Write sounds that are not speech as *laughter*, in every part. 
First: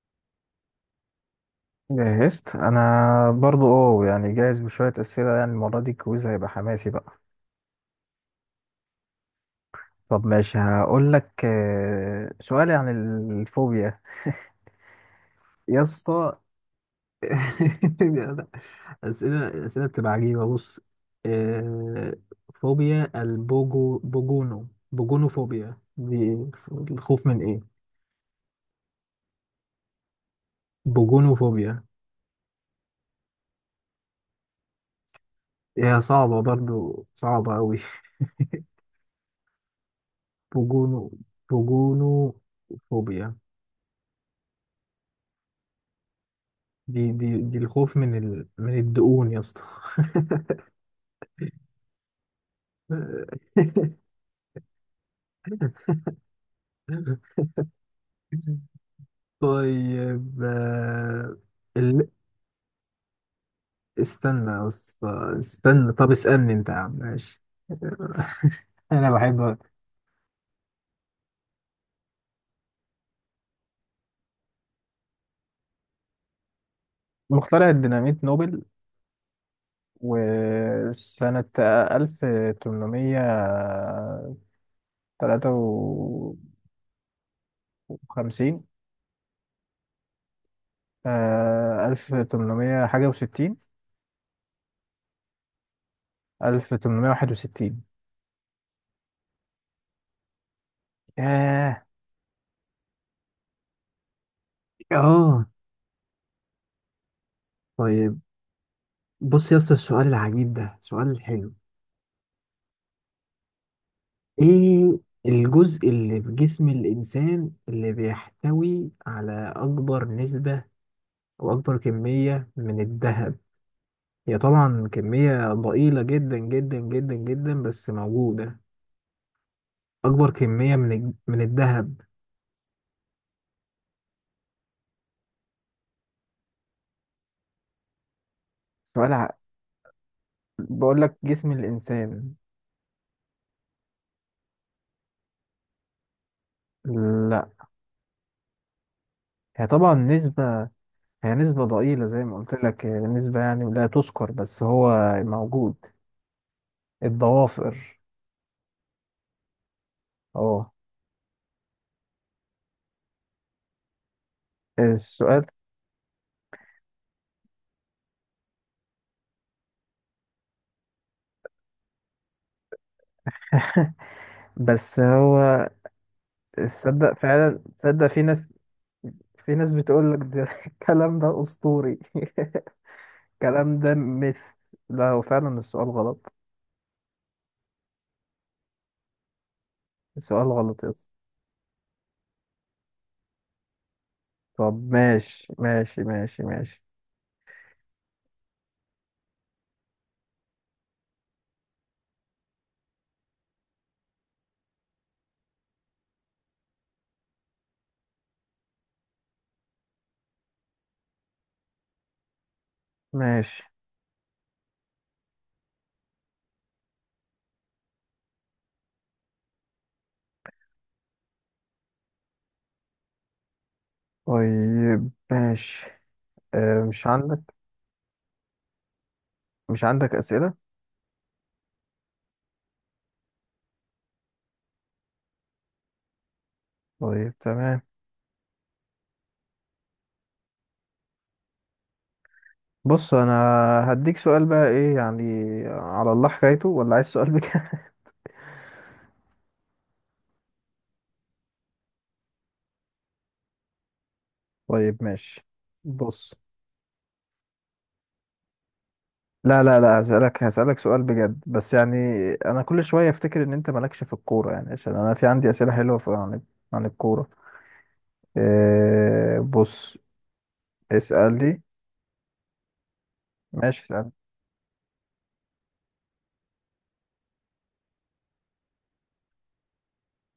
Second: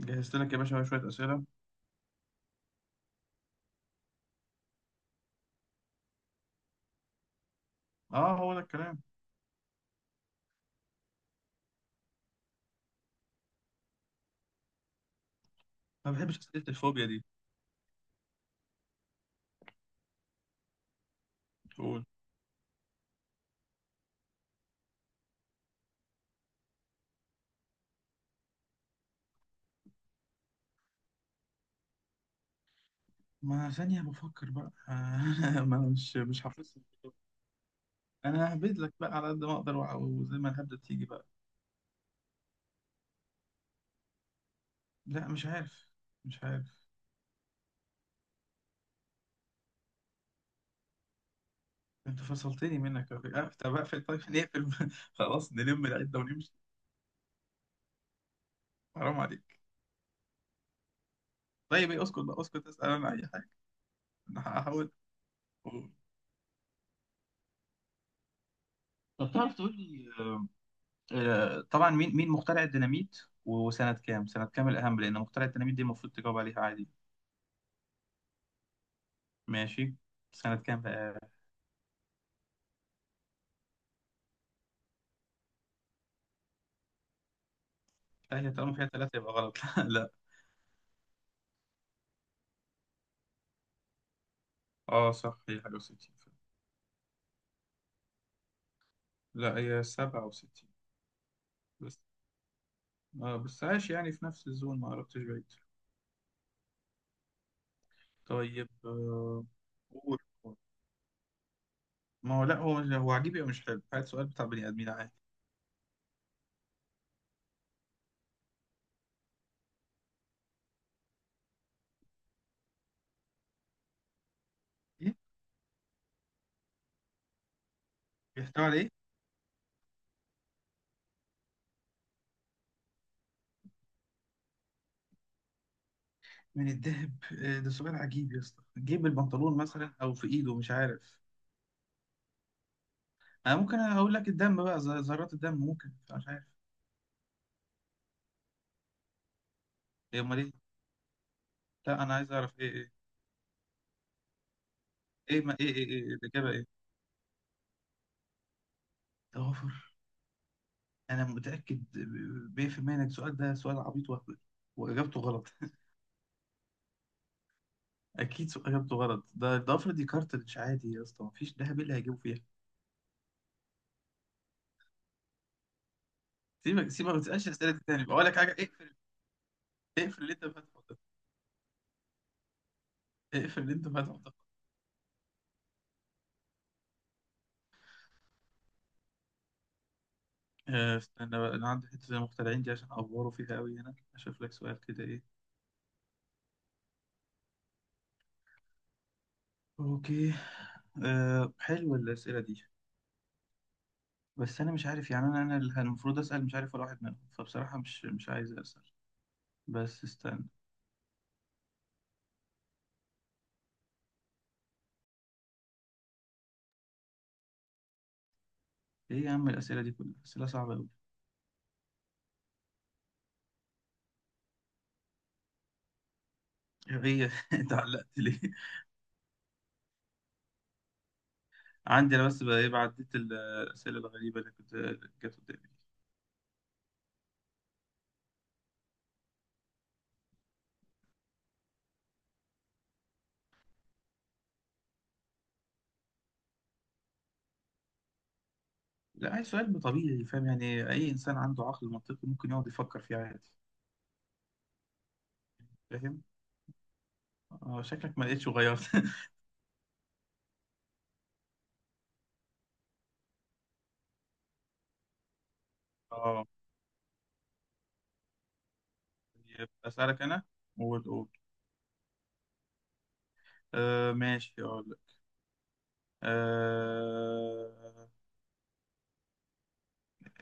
جهزت لك يا باشا شوية أسئلة. جهزت انا برضو يعني جاهز بشوية اسئلة، يعني المرة دي الكويز هيبقى حماسي بقى. اه، هو ده الكلام. طب ماشي، هقول لك، سؤالي عن الفوبيا يا ما اسطى. بحبش أسئلة الفوبيا دي. *laughs* الاسئلة بتبقى عجيبة. بص، تقول، آه، فوبيا البوجو بوجونو بوجونوفوبيا دي، الخوف من ايه؟ بوجونوفوبيا. ما ثانية بفكر بقى *laughs* ما أنا ما هي مش صعبة، مش حافظ. برضو صعبة أوي. أنا ههبد *laughs* لك بقى على قد ما أقدر وزي ما الهبدة بوجونو تيجي بقى. بوجونوفوبيا، لا مش عارف، مش عارف. دي الخوف من الدقون يا اسطى. أنت فصلتني منك يا أخي. *laughs* آه، طب أقفل، طيب نقفل *laughs* خلاص نلم العدة ونمشي. حرام عليك. طيب، طيب إيه، ال... اسكت بقى اسكت، أسأل أنا أي حاجة. أنا استنى يا هحاول. اسطى، استنى. طب اسألني انت يا عم، ماشي. *laughs* انا طب تعرف بحب. تقول لي، آه، طبعا، مين مخترع الديناميت؟ وسنة كام، سنة كام الأهم، لأن مخترع الديناميت دي المفروض تجاوب عليها عادي. مخترع الديناميت نوبل، ماشي، سنة كام بقى؟ وسنة 1853. لا، هي طالما فيها ثلاثة يبقى غلط *laughs* لا. 1800 حاجة و60. اه صح، هي حاجة وستين. 1861. لا، هي سبعة وستين. ياه. بس آه، بس عايش يعني في نفس الزون، ما قربتش اه بعيد. طيب. طيب آه، بص يا اسطى، السؤال قول. العجيب قول. ده سؤال حلو. ما هو لا، هو هو عجيب أو مش حلو، هات سؤال بتاع بني آدمين ايه عادي. الجزء اللي في جسم الانسان اللي بيحتوي على اكبر نسبة او اكبر كمية من الذهب؟ هي طبعا إيه، كمية ضئيلة جدا جدا جدا جدا، بس موجودة. بيحتوي على إيه اكبر كمية من الذهب. من الذهب؟ آه، ده سؤال عجيب يا اسطى، جيب سؤال ع... البنطلون مثلا أو في إيده، مش بقول عارف. لك جسم الانسان. انا ممكن اقول لك الدم بقى، ذرات الدم ممكن، مش عارف. لا، هي طبعا ايه امال ايه؟ نسبة. هي نسبة لا ضئيلة انا زي عايز ما قلت اعرف ايه، لك، ايه هي نسبة يعني لا تذكر، بس هو ايه؟ ما ايه موجود. ايه، إيه الاجابه، ايه؟ الضوافر. توافر؟ اه انا متاكد 100% انك السؤال ده سؤال عبيط وهبل، واجابته السؤال، غلط *laughs* اكيد سؤال اجابته غلط، ده الضفر دي كارتريدج عادي يا اسطى، مفيش دهب، إيه اللي هيجيبه فيها؟ بس هو سيبك *laughs* سيبك، تصدق، ما تسالش فعلا اسئله تاني، تصدق، في بقول لك حاجه ناس اقفل. في ناس بتقول لك اقفل اللي ده. انت *laughs* فاتحه ده. الكلام ده أسطوري. *laughs* اقفل اللي الكلام انت ده فاتحه ده. مثل. لا، هو فعلا السؤال غلط. السؤال غلط، آه، يس. استنى بقى، انا عندي حته المخترعين دي عشان افوره فيها قوي، هنا اشوف لك سؤال طب كده، ايه. ماشي ماشي ماشي ماشي اوكي. أه، حلوة الأسئلة دي. بس انا مش عارف يعني، انا اللي المفروض اسال، مش عارف ولا واحد منهم، فبصراحه مش عايز اسال. بس استنى. ماشي. ايه يا عم، الاسئله دي كلها اسئله صعبه قوي. طيب ماشي. أه مش ايه، عندك اتعلقت *laughs* ليه؟ مش عندك أسئلة؟ عندي انا بس بقى، ايه، عديت الاسئله الغريبه اللي كنت جت قدامي دي. طيب تمام. بص أنا هديك سؤال بقى، إيه يعني، على الله حكايته ولا عايز سؤال بك؟ لا، عايز سؤال طبيعي، فاهم، يعني اي انسان عنده عقل منطقي ممكن يقعد يفكر فيه عادي. *laughs* طيب ماشي. فاهم. بص، اه شكلك ما لقيتش غيرت *laughs* لا لا لا، هسألك سؤال بجد، بس يعني، أنا كل شوية أفتكر إن أنت مالكش في الكورة، يعني عشان أنا في عندي أسئلة حلوة في- عن اه. عن الكورة. إيه، يبقى بص، اسالك انا وتقول. اسألني. ماشي آه اسألني. ماشي، اقول لك. آه،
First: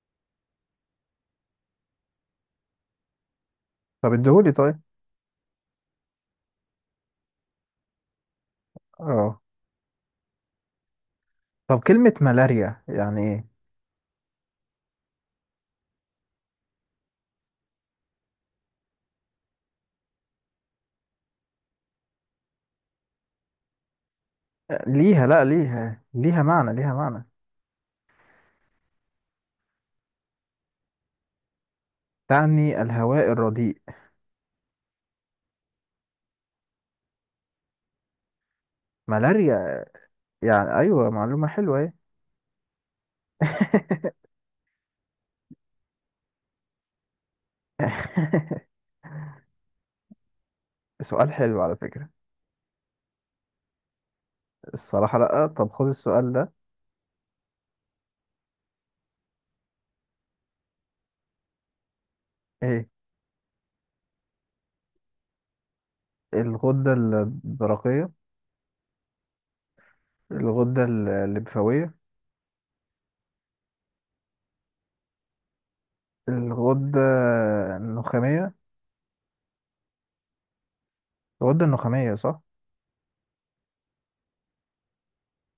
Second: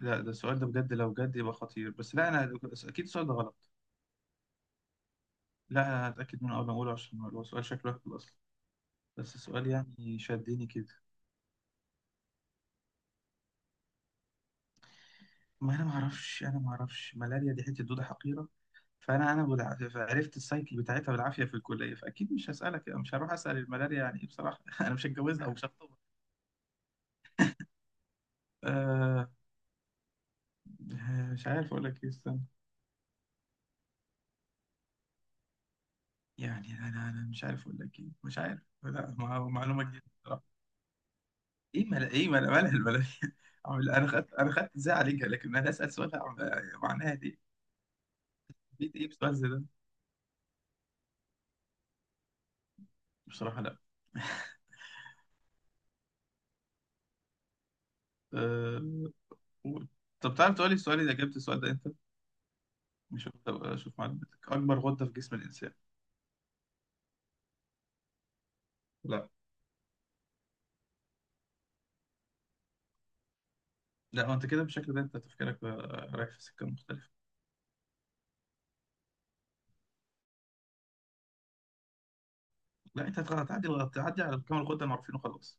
لا، ده السؤال ده بجد، لو جد يبقى خطير، بس لا، انا اكيد السؤال ده غلط. طب اديهولي طيب. لا انا هتاكد منه قبل ما اقوله، عشان هو سؤال شكله هبل اصلا. بس اه السؤال يعني شدني كده. طب كلمة ملاريا يعني إيه؟ ما انا ما اعرفش، انا ما اعرفش، ملاريا دي حته دوده حقيره، فانا انا عرفت السايكل بتاعتها بالعافيه في الكليه، فاكيد مش هسالك، مش هروح اسال الملاريا يعني ايه بصراحه *laughs* انا مش هتجوزها لا، او مش... ليها معنى، ليها معنى، آه، مش عارف اقول لك ايه، استنى. تعني الهواء الرديء. يعني انا انا مش عارف اقول لك ايه، مش عارف، لا معلومه ملاريا، جديده. يعني أيوة معلومة حلوة، ايه إيه. مل... ايه مل... مالها الملاهي *laughs* انا خدت، انا خدت ازاي عليك؟ لكن انا اسال سؤال معناها دي، *laughs* بيت ايه بسؤال زي ده؟ سؤال حلو على فكرة. بصراحه لا. الصراحة لأ. طب خد السؤال ده. أه، قول. طب تعرف تقولي السؤال اذا جبت السؤال ده انت؟ إيه؟ مش هبقى اشوف معلوماتك. اكبر غده في جسم الانسان؟ الغدة الدرقية. لا. الغدة الليمفاوية. لا، انت كده بالشكل ده انت تفكيرك بقى رايح في سكه الغدة مختلفه. النخامية. الغدة النخامية صح. لا، انت هتغ- هتعدي تعدي على كام الغده المعروفين وخلاص.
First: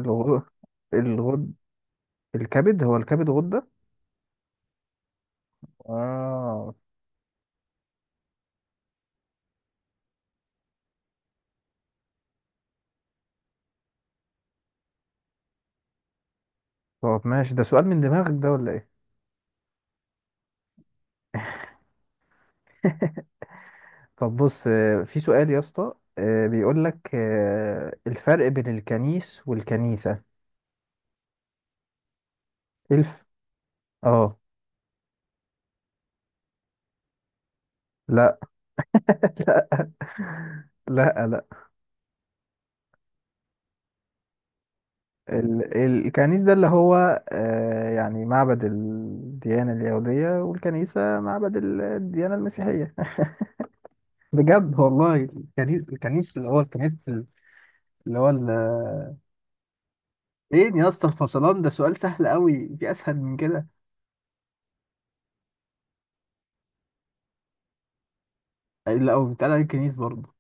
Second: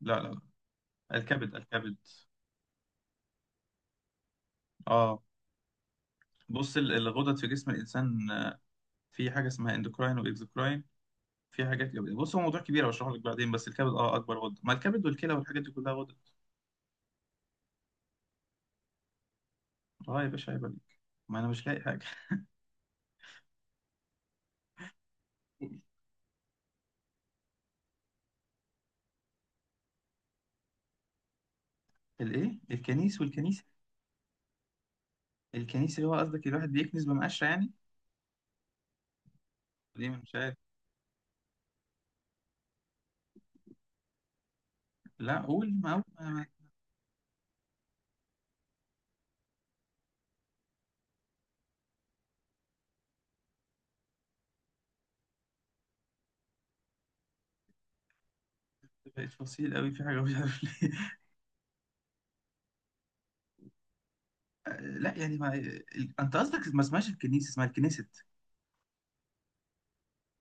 لا، الغد الكبد، الكبد. الكبد. هو الكبد غدة؟ اه. اه. بص، الغدد في جسم الانسان آه، في حاجه اسمها اندوكراين واكزوكراين، في حاجات جميله، بص هو موضوع كبير هشرحه لك بعدين، بس الكبد، اه، اكبر غده، ما الكبد والكلى والحاجات دي كلها غده. طب ماشي ده، سؤال من دماغك ده ولا ايه؟ اه يا باشا، عيب عليك، ما انا مش لاقي حاجه *laughs* طب بص، في سؤال يا اسطى، *laughs* بيقول لك، الفرق بين الكنيس والكنيسة. الايه، الكنيس الف والكنيسه؟ اه الكنيسه اللي هو قصدك الواحد بيكنس بمقشره يعني؟ لا. *laughs* ليه مش عارف. لا لا لا. لا قول، ما قول، ما الكنيس ما-. ده اللي هو، يعني معبد الديانة اليهودية، والكنيسة معبد الديانة المسيحية. *laughs* بجد والله، الكنيس اللي هو الكنيس، اللي هو بقيت فصيل قوي في حاجه مش عارف فين يا ليه اسطى *laughs* الفصلان ده؟ سؤال سهل قوي، في اسهل من كده؟ لا يعني ما ال-، انت قصدك ما اسمهاش الكنيسه، اسمها الكنيست. لا هو بيتقال عليه الكنيس برضه.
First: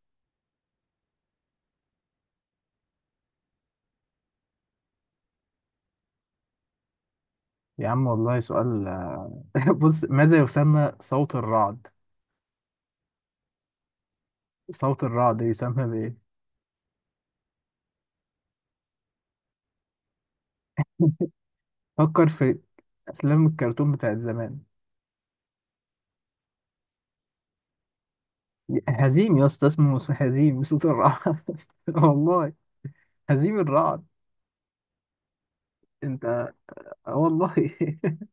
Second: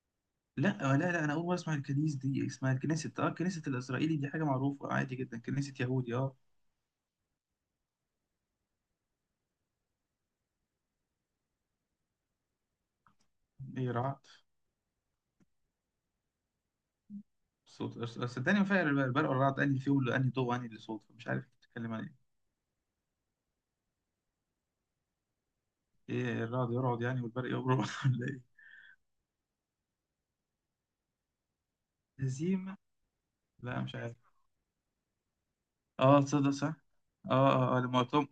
لا آه، لا لا، انا اول مره اسمع الكنيس دي، اسمها الكنيست، اه الكنيست الاسرائيلي دي حاجه معروفه عادي جدا، كنيسه يهودي اه. يا عم والله سؤال. *laughs* بص، ماذا يسمى صوت الرعد؟ ايه رعت؟ صوت الرعد يسمى بايه؟ صوت صدقني ما فرق البرق، البرق والرعد انهي فيهم اللي انهي ضوء انهي اللي صوت، فمش عارف بتتكلم عن فكر في افلام الكرتون بتاعت زمان. ايه. ايه، الرعد يرعد يعني والبرق يبرق *laughs* ولا ايه؟ هزيم يا اسطى، اسمه هزيم صوت الرعد. *laughs* والله هزيمة؟ هزيم لا، مش الرعد. عارف. اه انت؟ تصدق صح. آه اه والله. اه آه، لما قلتهم،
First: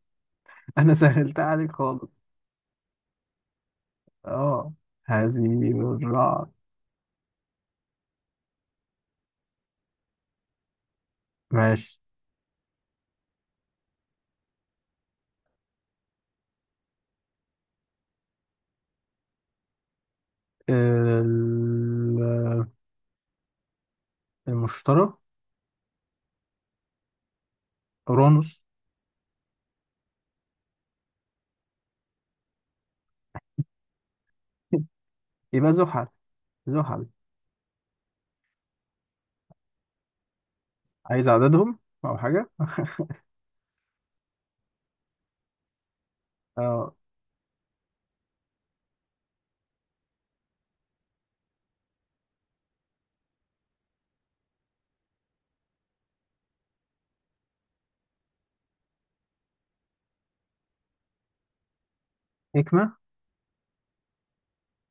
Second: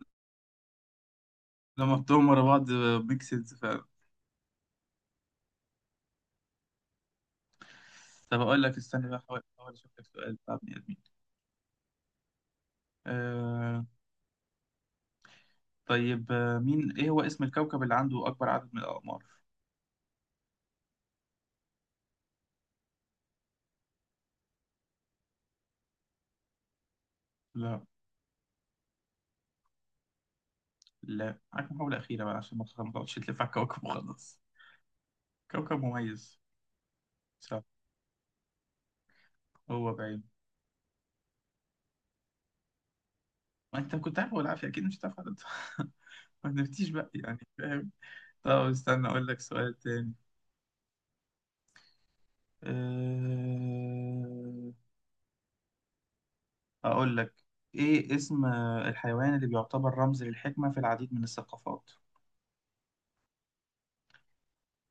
*laughs* انا سهلتها عليك لما خالص. قلتهم ورا بعض، ميكسز فعلا. اه هزيم الرعد. طب اقول لك، استنى بقى، احاول احاول اشوف لك سؤال بتاع بني ادمين. ماشي. آه. طيب آه، مين، ايه هو اسم الكوكب اللي عنده اكبر عدد من الاقمار؟ ال- المشتري. لا. اورانوس. لا، معاك محاولة أخيرة بقى عشان ما تقعدش تلف على الكوكب وخلاص. *laughs* يبقى كوكب زحل. مميز. زحل. صح. هو بعيد. عايز عددهم او حاجه؟ ما انت كنت عارف والعافية، اكيد مش هتعرف عدد *laughs* ما نفتيش اه. بقى يعني، فاهم. طب استنى اقول لك سؤال تاني. أه، اقول لك، ايه اسم الحيوان اللي بيعتبر رمز للحكمة في العديد من الثقافات؟ نجمه.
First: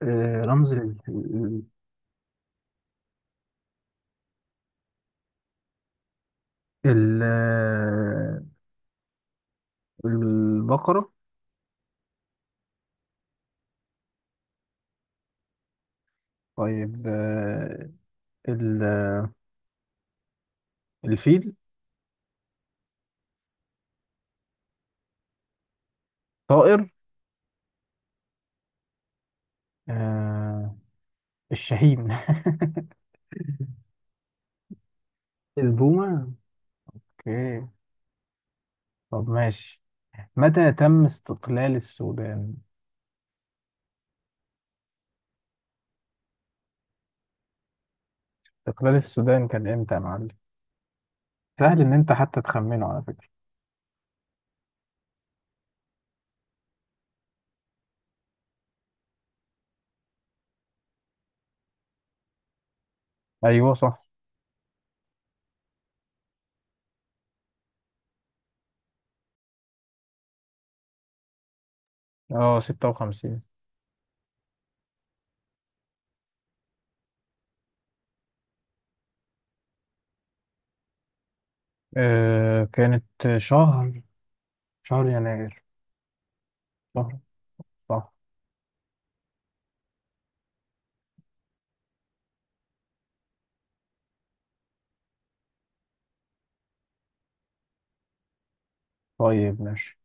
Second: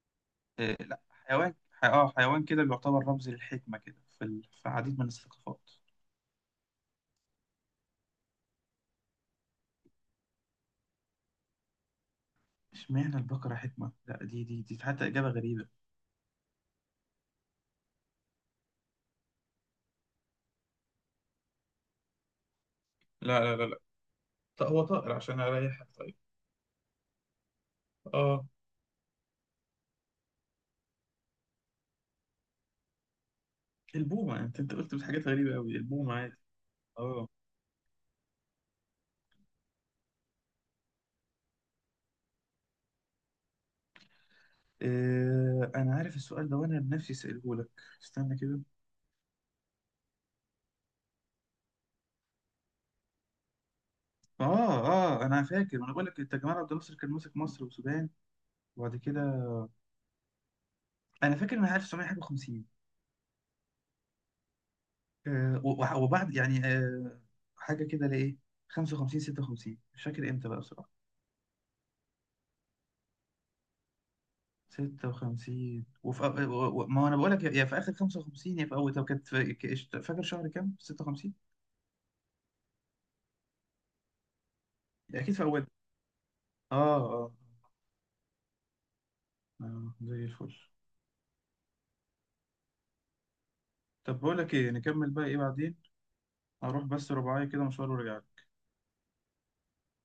رمز أه، لا. حيوان اه حيوان كده بيعتبر رمز للحكمة كده في ال... في عديد من الثقافات. ال- آه، البقره. اشمعنى البقرة حكمة؟ لا، دي حتى إجابة غريبة. طيب، ال... الفيل. لا. طب هو طائر، عشان اريحك طيب. طائر؟ اه. آه الشاهين. *laughs* البومة، انت قلت حاجات غريبة قوي، البومة البومه. عادي. اه. اوكي. طب ماشي. متى تم استقلال السودان؟ آه، انا عارف السؤال ده وانا بنفسي سأله لك، استنى كده. استقلال السودان كان امتى يا معلم؟ سهل ان انت حتى تخمنه على فكرة. اه اه، انا فاكر، وانا بقول لك انت، جمال عبد الناصر كان ماسك مصر والسودان، وبعد كده انا فاكر ان 1950، ايوه صح. آه وبعد يعني آه حاجه كده لايه 55، 56، مش فاكر امتى بقى بصراحه. اه 56. 56، وفي أو... ما انا بقول لك، يا في اخر 55 يا في اول، طب كانت في... ك- فاكر شهر كام 56؟ كانت شهر، اكيد في يناير. اول، اه شهر، اه. صح. اه زي الفل. طب بقول لك ايه، نكمل بقى ايه بعدين، اروح بس رباعية كده مشوار وارجع. طيب ماشي.